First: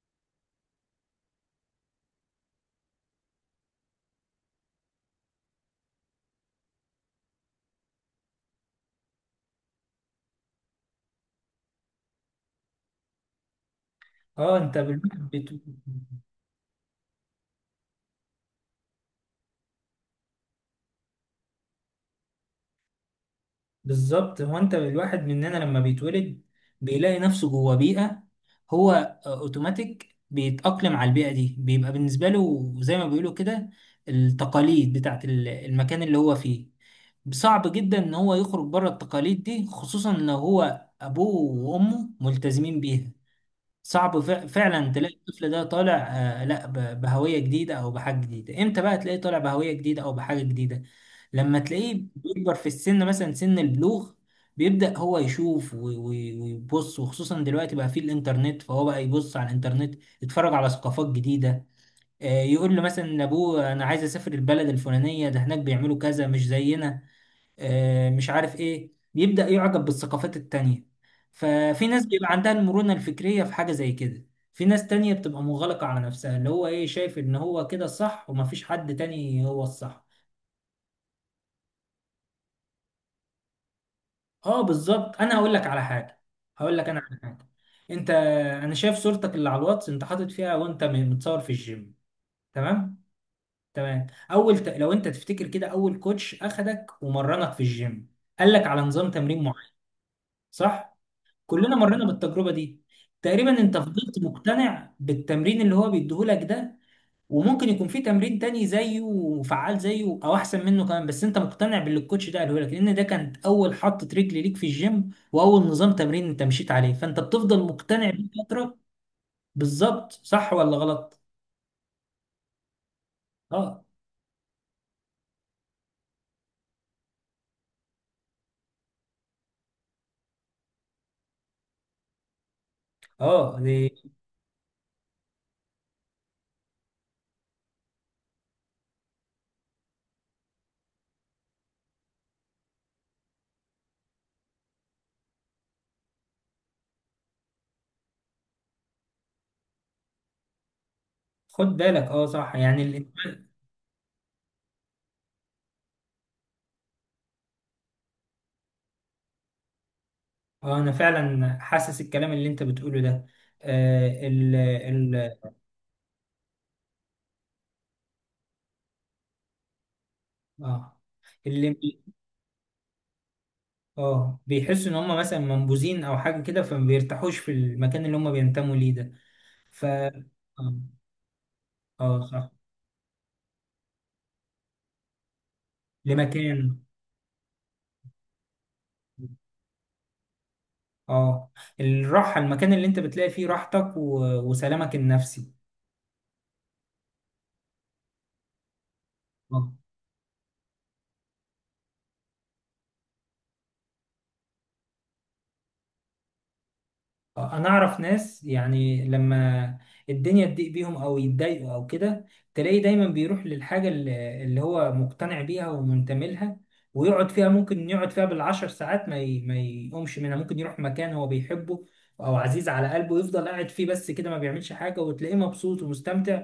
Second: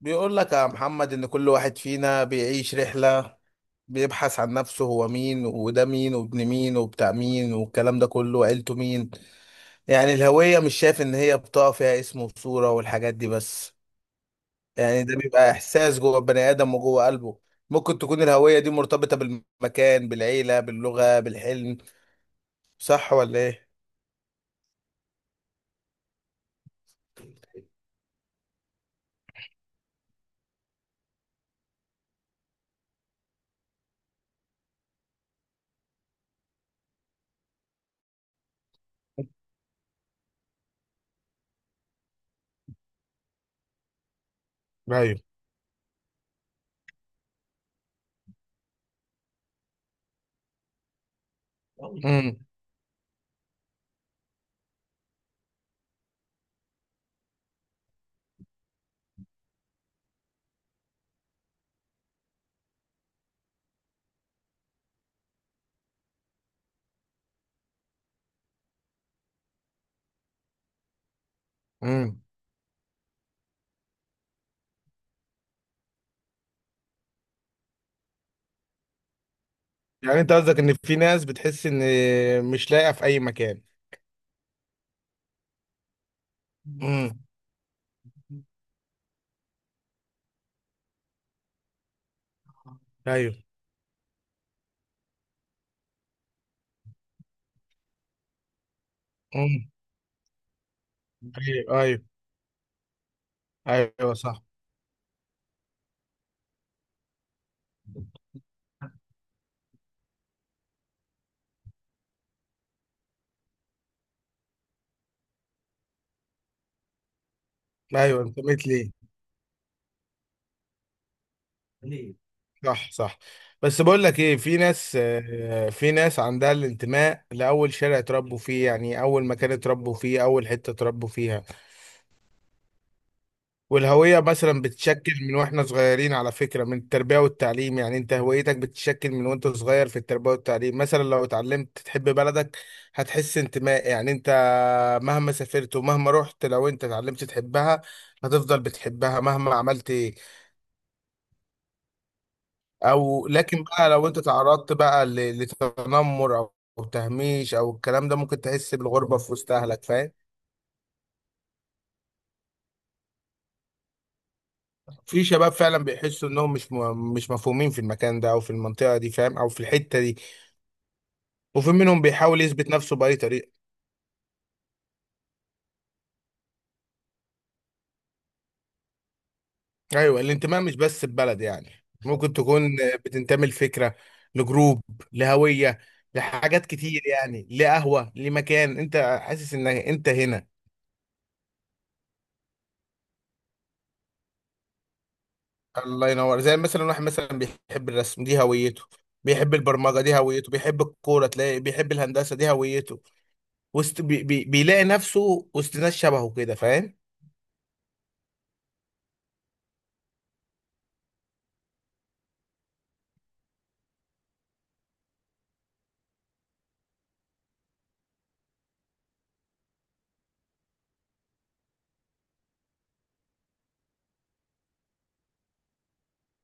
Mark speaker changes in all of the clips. Speaker 1: بيقول لك يا محمد إن كل واحد فينا بيعيش رحلة، بيبحث عن نفسه، هو مين وده مين وابن مين وبتاع مين والكلام ده كله وعيلته مين. يعني الهوية مش شايف إن هي بطاقة فيها اسم وصورة والحاجات دي بس.
Speaker 2: اه انت
Speaker 1: يعني ده
Speaker 2: بالواحد
Speaker 1: بيبقى
Speaker 2: بت...
Speaker 1: إحساس جوه البني آدم وجوه قلبه. ممكن تكون الهوية دي مرتبطة بالمكان بالعيلة باللغة بالحلم. صح ولا إيه؟
Speaker 2: بالظبط هو انت الواحد مننا لما بيتولد بيلاقي نفسه جوه بيئة، هو اوتوماتيك بيتأقلم على البيئة دي، بيبقى بالنسبة له زي ما بيقولوا كده التقاليد بتاعت المكان اللي هو فيه. صعب جدا ان هو يخرج بره التقاليد دي خصوصا لو هو ابوه وامه ملتزمين بيها. صعب فعلا تلاقي
Speaker 1: ايوه.
Speaker 2: الطفل ده طالع، لا بهوية جديدة او بحاجة جديدة. امتى بقى تلاقيه طالع بهوية جديدة او بحاجة جديدة؟ لما تلاقيه
Speaker 1: امم.
Speaker 2: بيكبر في السن، مثلا سن البلوغ، بيبدأ هو يشوف ويبص وخصوصا دلوقتي بقى فيه الانترنت، فهو بقى يبص على الانترنت يتفرج على ثقافات جديدة. يقول له مثلا لابوه انا عايز اسافر البلد الفلانية، ده هناك بيعملوا كذا مش زينا، مش عارف ايه. بيبدأ يعجب بالثقافات التانية. ففي ناس
Speaker 1: امم.
Speaker 2: بيبقى عندها المرونة الفكرية في حاجة زي كده، في ناس تانية بتبقى مغلقة على نفسها، اللي هو ايه، شايف ان هو كده الصح ومفيش حد تاني هو الصح.
Speaker 1: يعني انت قصدك ان في ناس بتحس ان مش لاقيه في اي مكان.
Speaker 2: اه بالظبط. انا هقول لك على حاجة، هقول لك انا على
Speaker 1: امم.
Speaker 2: حاجة. انت، انا شايف صورتك اللي على الواتس انت حاطط فيها وانت متصور في الجيم. تمام؟
Speaker 1: ايوه.
Speaker 2: تمام. لو انت تفتكر كده، اول كوتش اخدك ومرنك في الجيم قال لك على نظام تمرين
Speaker 1: مم.
Speaker 2: معين، صح؟ كلنا
Speaker 1: ايوه، ايوه.
Speaker 2: مرينا بالتجربة دي. تقريبا انت
Speaker 1: ايوه
Speaker 2: فضلت
Speaker 1: صح.
Speaker 2: مقتنع بالتمرين اللي هو بيديهولك ده. وممكن يكون في تمرين تاني زيه وفعال زيه او احسن منه كمان، بس انت مقتنع باللي الكوتش ده قاله لك، لان ده كانت اول حطة رجل ليك في الجيم واول نظام تمرين انت مشيت عليه، فانت بتفضل مقتنع
Speaker 1: ايوه
Speaker 2: بيه
Speaker 1: انتميت
Speaker 2: فترة.
Speaker 1: ليه.
Speaker 2: بالظبط، صح ولا غلط؟
Speaker 1: ليه؟ صح، صح.
Speaker 2: اه.
Speaker 1: بس بقول لك ايه، في ناس في ناس عندها الانتماء لاول شارع اتربوا فيه، يعني اول مكان اتربوا فيه، اول حته اتربوا فيها.
Speaker 2: اه دي.
Speaker 1: والهوية مثلا بتتشكل من واحنا صغيرين على فكرة، من التربية والتعليم. يعني انت هويتك بتتشكل من وانت صغير في التربية والتعليم. مثلا لو اتعلمت تحب بلدك هتحس انتماء، يعني انت مهما سافرت ومهما رحت، لو انت اتعلمت تحبها هتفضل بتحبها مهما عملت ايه.
Speaker 2: خد بالك. اه صح.
Speaker 1: او لكن بقى لو انت تعرضت بقى لتنمر او أو تهميش او الكلام ده، ممكن تحس بالغربة في وسط اهلك، فاهم.
Speaker 2: اه انا فعلا حاسس الكلام اللي انت بتقوله ده، آه ال
Speaker 1: في
Speaker 2: ال
Speaker 1: شباب فعلا بيحسوا انهم مش مفهومين في المكان ده او في المنطقة دي، فاهم، او في الحتة دي.
Speaker 2: اه.
Speaker 1: وفي منهم بيحاول يثبت نفسه بأي طريقة.
Speaker 2: اه بيحسوا ان هم مثلا منبوذين او حاجه كده، فما بيرتاحوش في المكان اللي هم بينتموا ليه ده. ف
Speaker 1: أيوة
Speaker 2: اه
Speaker 1: الانتماء مش بس ببلد، يعني
Speaker 2: آه،
Speaker 1: ممكن
Speaker 2: صح.
Speaker 1: تكون بتنتمي لفكرة، لجروب، لهوية، لحاجات
Speaker 2: لمكان.
Speaker 1: كتير، يعني لقهوة، لمكان أنت حاسس إن أنت هنا.
Speaker 2: اه، الراحه، المكان اللي انت بتلاقي فيه راحتك وسلامك النفسي.
Speaker 1: الله ينور. زي مثلا واحد مثلا بيحب الرسم دي هويته، بيحب
Speaker 2: آه.
Speaker 1: البرمجة دي هويته، بيحب الكورة، تلاقي بيحب الهندسة دي هويته. وسط بي بي بيلاقي نفسه وسط ناس شبهه كده، فاهم؟
Speaker 2: انا اعرف ناس يعني لما الدنيا تضيق بيهم او يتضايقوا او كده، تلاقيه دايما بيروح للحاجه اللي هو مقتنع بيها ومنتمي لها، ويقعد فيها، ممكن يقعد فيها بالعشر ساعات ما يقومش منها. ممكن يروح مكان هو بيحبه او عزيز على قلبه يفضل قاعد فيه بس كده، ما بيعملش حاجه وتلاقيه مبسوط ومستمتع.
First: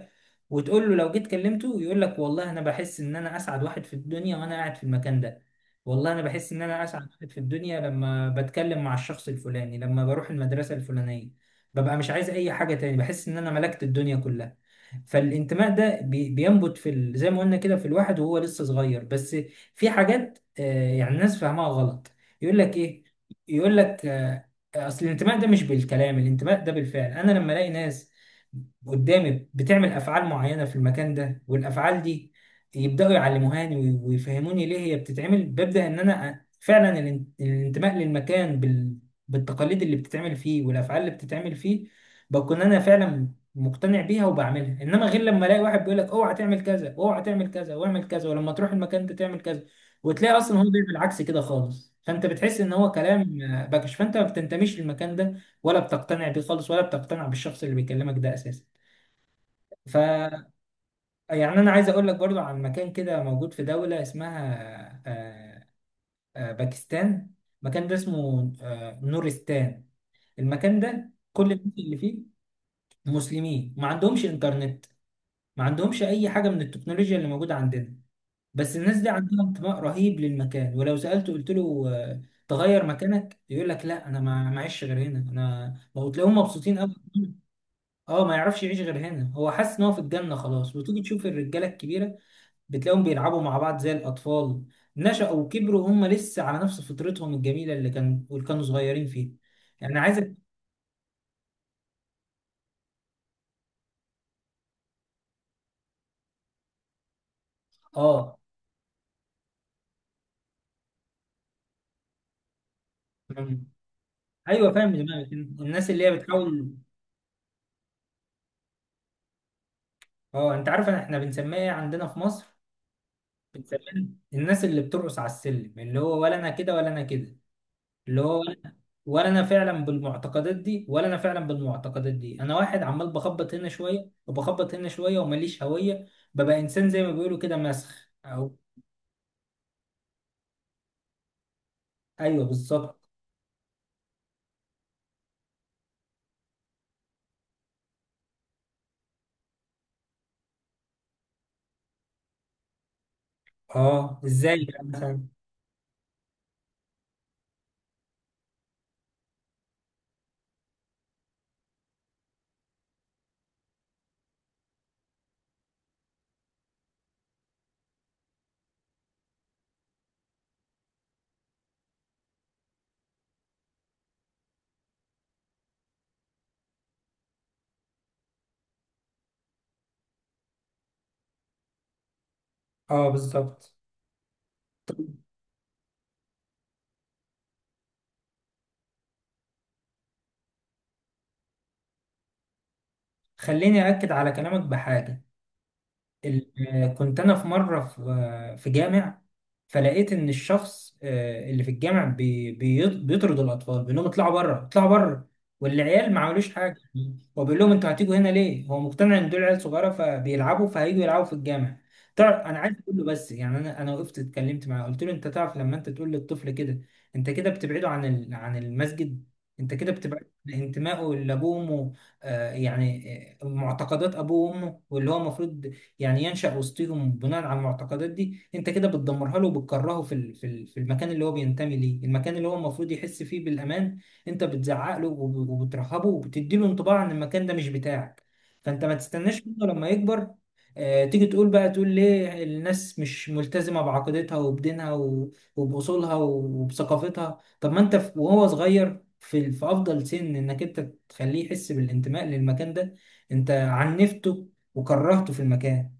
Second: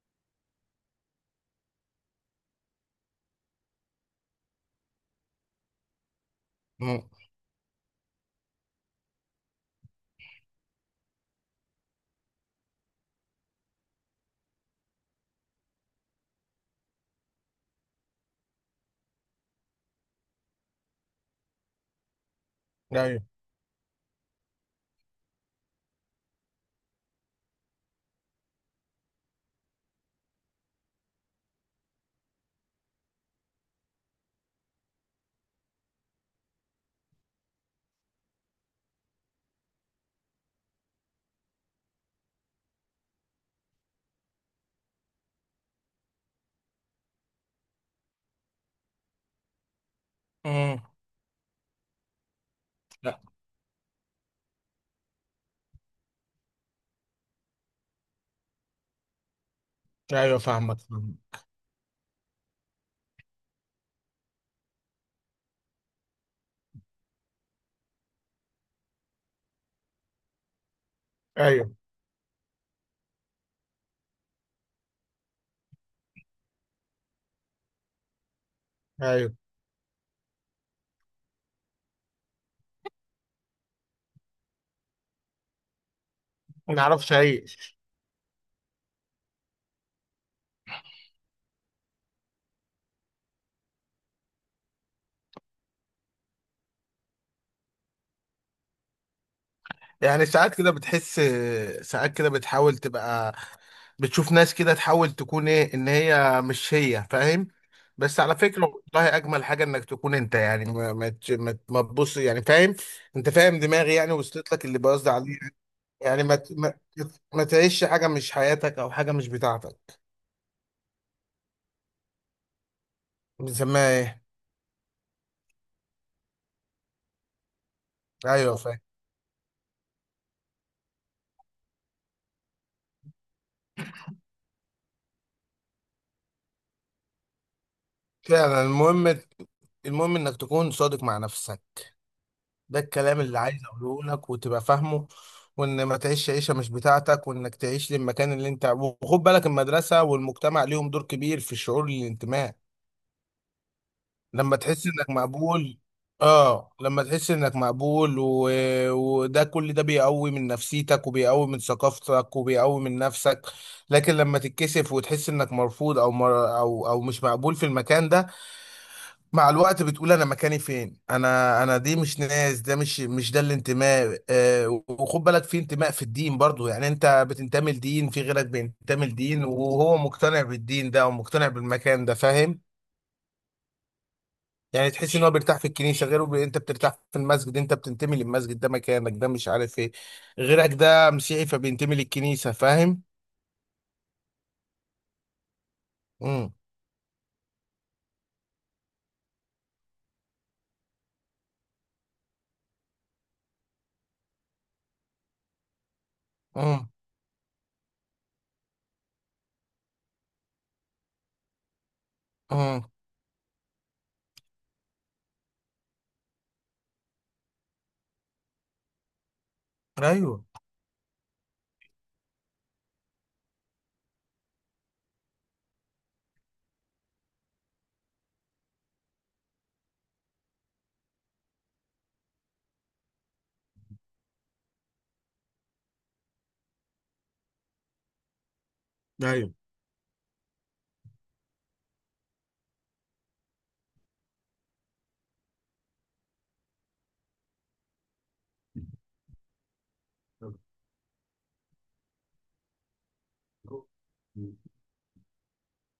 Speaker 2: وتقول له لو جيت كلمته يقول لك والله انا بحس ان انا اسعد واحد في الدنيا وانا قاعد في المكان ده، والله انا بحس ان انا اسعد
Speaker 1: مم.
Speaker 2: واحد في الدنيا لما بتكلم مع الشخص الفلاني، لما بروح المدرسه الفلانيه ببقى مش عايز اي حاجه تاني، بحس ان انا ملكت الدنيا كلها. فالانتماء ده بينبت في زي ما قلنا كده في الواحد وهو لسه صغير. بس في حاجات، يعني الناس فاهمها غلط. يقول لك ايه،
Speaker 1: أيوه.
Speaker 2: يقول لك اصل الانتماء ده مش بالكلام، الانتماء ده بالفعل. انا لما الاقي ناس قدامي بتعمل افعال معينه في المكان ده، والافعال دي يبداوا يعلموهاني ويفهموني ليه هي بتتعمل، ببدا ان انا فعلا الانتماء للمكان بالتقاليد اللي بتتعمل فيه والافعال اللي بتتعمل فيه، بكون انا فعلا مقتنع بيها وبعملها. انما غير لما الاقي واحد بيقول لك اوعى تعمل كذا، اوعى تعمل كذا، واعمل كذا، ولما تروح المكان ده تعمل كذا، وتلاقي اصلا هو
Speaker 1: مم.
Speaker 2: بيعمل عكس كده خالص، فانت بتحس ان هو
Speaker 1: لا.
Speaker 2: كلام، باكش، فانت ما بتنتميش للمكان ده ولا بتقتنع بيه خالص، ولا بتقتنع بالشخص اللي بيكلمك ده
Speaker 1: أيوه،
Speaker 2: اساسا.
Speaker 1: فاهمك فاهمك.
Speaker 2: يعني انا عايز اقول لك برضو عن مكان كده موجود في دولة اسمها باكستان. المكان ده اسمه نورستان. المكان ده كل الناس
Speaker 1: أيوه
Speaker 2: اللي فيه مسلمين، ما عندهمش انترنت، ما عندهمش اي حاجة من التكنولوجيا اللي موجودة عندنا. بس الناس دي
Speaker 1: أيوه.
Speaker 2: عندها انتماء رهيب للمكان، ولو سألته قلت له تغير مكانك، يقول لك لا انا ما معيش غير هنا انا. وتلاقيهم
Speaker 1: ما
Speaker 2: مبسوطين قوي.
Speaker 1: نعرفش أي.
Speaker 2: اه ما يعرفش يعيش غير هنا، هو حاسس ان هو في الجنة خلاص. وتيجي تشوف الرجالة الكبيرة بتلاقيهم بيلعبوا مع بعض زي الأطفال، نشأوا وكبروا هم لسه على نفس فطرتهم الجميلة اللي كانوا صغيرين فيها. يعني
Speaker 1: يعني
Speaker 2: عايزك.
Speaker 1: ساعات كده بتحس، ساعات كده بتحاول تبقى، بتشوف ناس كده تحاول تكون ايه، ان هي مش هي، فاهم. بس على
Speaker 2: اه.
Speaker 1: فكرة والله اجمل حاجة انك تكون انت، يعني ما ما تبص يعني، فاهم. انت فاهم
Speaker 2: مم.
Speaker 1: دماغي، يعني وصلت لك
Speaker 2: ايوه
Speaker 1: اللي
Speaker 2: فاهم
Speaker 1: بقصد
Speaker 2: دماغك،
Speaker 1: عليه.
Speaker 2: الناس اللي هي
Speaker 1: يعني ما ت-
Speaker 2: بتحاول.
Speaker 1: ما ما تعيش حاجة مش حياتك او حاجة مش بتاعتك.
Speaker 2: اه، انت عارف احنا بنسميها ايه عندنا في مصر؟
Speaker 1: بنسميها
Speaker 2: بنسميها
Speaker 1: ايه؟
Speaker 2: الناس اللي بترقص على السلم، اللي هو ولا انا كده ولا انا كده، اللي هو ولا
Speaker 1: ايوه
Speaker 2: انا
Speaker 1: فاهم.
Speaker 2: ولا أنا فعلا بالمعتقدات دي ولا انا فعلا بالمعتقدات دي، انا واحد عمال بخبط هنا شويه وبخبط هنا شويه ومليش هويه، ببقى انسان زي ما بيقولوا كده مسخ او.
Speaker 1: فعلا المهم، المهم انك تكون صادق مع نفسك.
Speaker 2: ايوه
Speaker 1: ده
Speaker 2: بالظبط.
Speaker 1: الكلام اللي عايز اقوله لك وتبقى فاهمه، وان ما تعيش عيشه مش بتاعتك، وانك تعيش للمكان اللي انت. وخد بالك المدرسه والمجتمع ليهم دور كبير في الشعور الانتماء.
Speaker 2: اه
Speaker 1: لما
Speaker 2: ازاي
Speaker 1: تحس
Speaker 2: يعني
Speaker 1: انك
Speaker 2: مثلا؟
Speaker 1: مقبول، اه لما تحس انك مقبول و... وده كل ده بيقوي من نفسيتك، وبيقوي من ثقافتك، وبيقوي من نفسك. لكن لما تتكسف وتحس انك مرفوض او مر... او او مش مقبول في المكان ده، مع الوقت بتقول انا مكاني فين، انا دي مش ناس، ده مش ده الانتماء. وخد بالك في انتماء في الدين برضو. يعني انت بتنتمي لدين، في غيرك بينتمي لدين وهو مقتنع بالدين ده ومقتنع بالمكان ده، فاهم.
Speaker 2: اه بالظبط.
Speaker 1: يعني تحس ان هو بيرتاح في الكنيسه، غيره بي... انت بترتاح في المسجد، انت بتنتمي للمسجد، ده مكانك، ده مش عارف ايه. غيرك ده مسيحي فبينتمي للكنيسه، فاهم.
Speaker 2: خليني اكد على كلامك بحاجه.
Speaker 1: امم.
Speaker 2: كنت انا في مره في في جامع، فلقيت ان الشخص اللي في الجامع بيطرد الاطفال، بيقول لهم اطلعوا بره اطلعوا بره، والعيال ما عملوش حاجه.
Speaker 1: امم.
Speaker 2: هو بيقول لهم انتوا هتيجوا هنا ليه؟ هو مقتنع ان دول عيال صغيره فبيلعبوا، فهيجوا يلعبوا في الجامع. تعرف انا عايز
Speaker 1: امم.
Speaker 2: اقول له بس، يعني انا وقفت اتكلمت معاه قلت له انت تعرف لما انت تقول للطفل كده انت كده بتبعده عن عن المسجد، انت كده بتبعد
Speaker 1: ايوه.
Speaker 2: عن انتمائه لابوه وامه، يعني معتقدات ابوه وامه واللي هو المفروض يعني ينشأ وسطهم بناء على المعتقدات دي، انت كده بتدمرها له وبتكرهه في في المكان اللي هو بينتمي ليه، المكان اللي هو المفروض يحس فيه بالأمان. انت بتزعق له وبترهبه وبتدي له انطباع ان المكان ده مش بتاعك، فانت ما تستناش
Speaker 1: ايوه.
Speaker 2: منه لما يكبر. تيجي تقول بقى، تقول ليه الناس مش ملتزمة بعقيدتها وبدينها وبأصولها وبثقافتها؟ طب ما انت وهو صغير في افضل سن انك انت تخليه يحس بالانتماء للمكان ده، انت عنفته وكرهته في المكان.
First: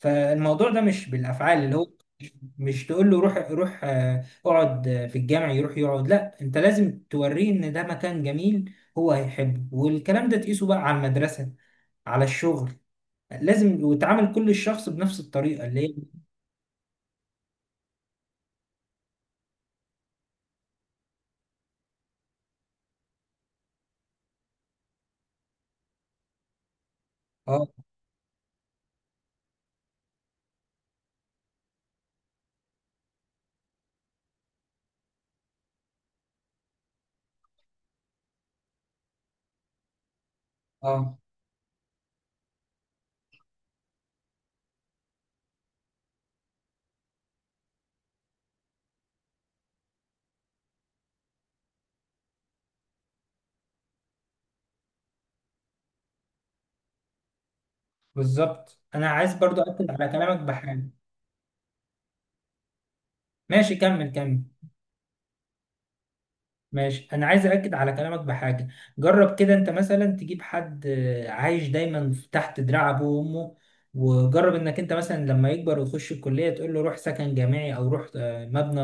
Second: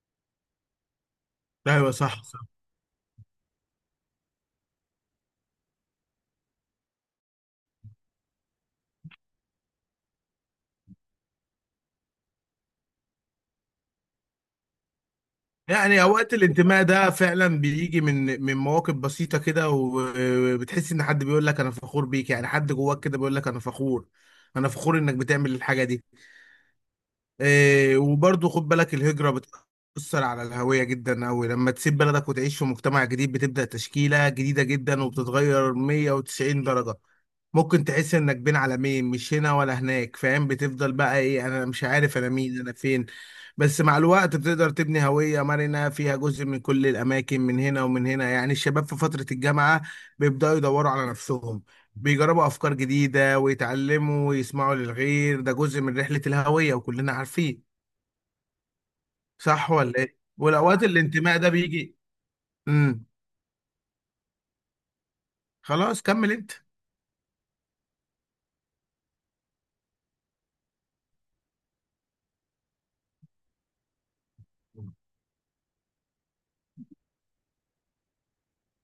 Speaker 2: فالموضوع ده مش بالافعال اللي
Speaker 1: ايوه
Speaker 2: هو.
Speaker 1: صح.
Speaker 2: مش تقول له روح، اقعد في الجامع يروح يقعد. لا، انت لازم توريه ان ده مكان جميل، هو هيحبه. والكلام ده تقيسه بقى على المدرسة، على الشغل. لازم وتعامل كل الشخص بنفس الطريقة اللي هي.
Speaker 1: يعني اوقات الانتماء ده فعلا بيجي من مواقف بسيطه كده، وبتحس ان حد بيقول لك انا فخور بيك، يعني حد جواك كده بيقول لك انا فخور، انا فخور انك بتعمل الحاجه دي.
Speaker 2: اه.
Speaker 1: إيه وبرضه خد بالك الهجرة بتأثر على الهوية جدا أوي. لما تسيب بلدك وتعيش في مجتمع جديد بتبدأ تشكيلة جديدة جدا، وبتتغير 190 درجة. ممكن تحس إنك بين عالمين، مش هنا ولا هناك، فاهم. بتفضل
Speaker 2: اه
Speaker 1: بقى إيه، أنا مش عارف أنا مين، أنا فين. بس مع الوقت بتقدر تبني هوية مرنة فيها جزء من كل الأماكن، من هنا ومن هنا. يعني الشباب في فترة الجامعة بيبدأوا يدوروا على نفسهم، بيجربوا افكار جديده ويتعلموا ويسمعوا للغير. ده جزء من رحله الهويه وكلنا عارفين.
Speaker 2: بالظبط. انا عايز برضو
Speaker 1: صح
Speaker 2: اكد
Speaker 1: ولا
Speaker 2: على
Speaker 1: ايه؟
Speaker 2: كلامك
Speaker 1: والاوقات
Speaker 2: بحاجة.
Speaker 1: الانتماء ده بيجي. امم.
Speaker 2: ماشي كمل كمل.
Speaker 1: خلاص كمل انت.
Speaker 2: ماشي، انا عايز اكد على كلامك بحاجه. جرب كده انت مثلا تجيب حد عايش دايما تحت دراع ابوه وامه، وجرب انك انت مثلا لما يكبر ويخش الكليه تقول له روح سكن جامعي، او روح مبنى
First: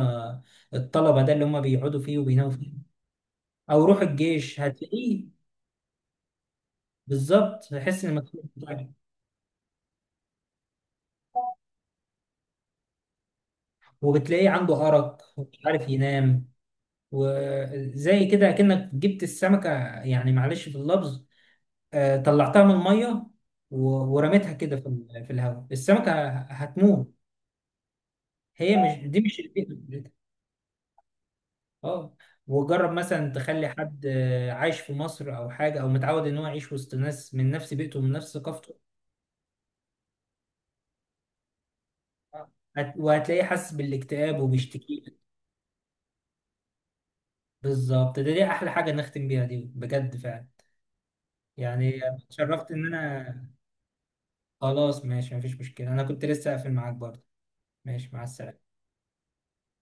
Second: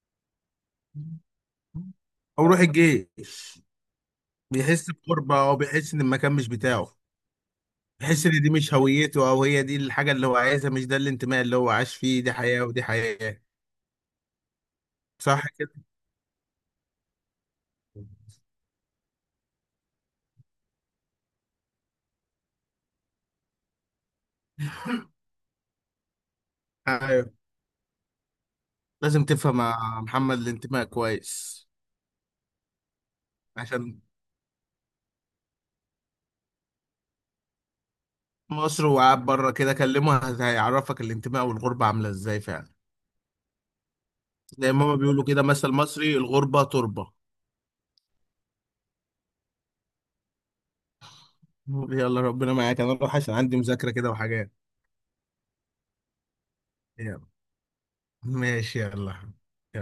Speaker 2: الطلبه ده اللي هم بيقعدوا فيه
Speaker 1: او
Speaker 2: وبيناموا
Speaker 1: روح
Speaker 2: فيه،
Speaker 1: الجيش.
Speaker 2: او روح الجيش.
Speaker 1: بيحس بغربه،
Speaker 2: هتلاقيه.
Speaker 1: او بيحس ان المكان مش بتاعه.
Speaker 2: بالظبط هيحس ان
Speaker 1: بيحس ان
Speaker 2: مسؤول
Speaker 1: دي مش
Speaker 2: بتاعه.
Speaker 1: هويته، او هي دي الحاجه اللي هو عايزها، مش ده الانتماء اللي هو عاش فيه، دي حياه ودي حياه.
Speaker 2: وبتلاقيه عنده ارق
Speaker 1: صح
Speaker 2: ومش
Speaker 1: كده.
Speaker 2: عارف ينام. وزي كده اكنك جبت السمكه، يعني معلش في اللفظ، طلعتها من الميه ورميتها كده في في الهواء، السمكه هتموت،
Speaker 1: ايوه.
Speaker 2: هي مش، دي
Speaker 1: لازم
Speaker 2: مش
Speaker 1: تفهم
Speaker 2: البيئه
Speaker 1: يا
Speaker 2: بتاعتها.
Speaker 1: محمد، الانتماء كويس.
Speaker 2: اه، وجرب مثلا تخلي
Speaker 1: عشان
Speaker 2: حد عايش في مصر او حاجه، او متعود ان هو يعيش وسط ناس من نفس بيئته ومن نفس ثقافته.
Speaker 1: مصر، وقعد بره كده كلمه هيعرفك الانتماء والغربه عامله ازاي فعلا.
Speaker 2: وهتلاقيه حاسس بالاكتئاب
Speaker 1: زي ما هما
Speaker 2: وبيشتكي لك.
Speaker 1: بيقولوا كده، مثل مصري، الغربه تربه.
Speaker 2: بالظبط. ده دي احلى حاجه نختم بيها، دي بجد فعلا. يعني
Speaker 1: يلا ربنا
Speaker 2: اتشرفت
Speaker 1: معاك،
Speaker 2: ان
Speaker 1: انا اروح
Speaker 2: انا.
Speaker 1: عشان عندي مذاكره كده وحاجات.
Speaker 2: خلاص ماشي، مفيش مشكله، انا كنت لسه قافل معاك برضه.
Speaker 1: يلا.
Speaker 2: ماشي، مع السلامه.
Speaker 1: ماشي يلا.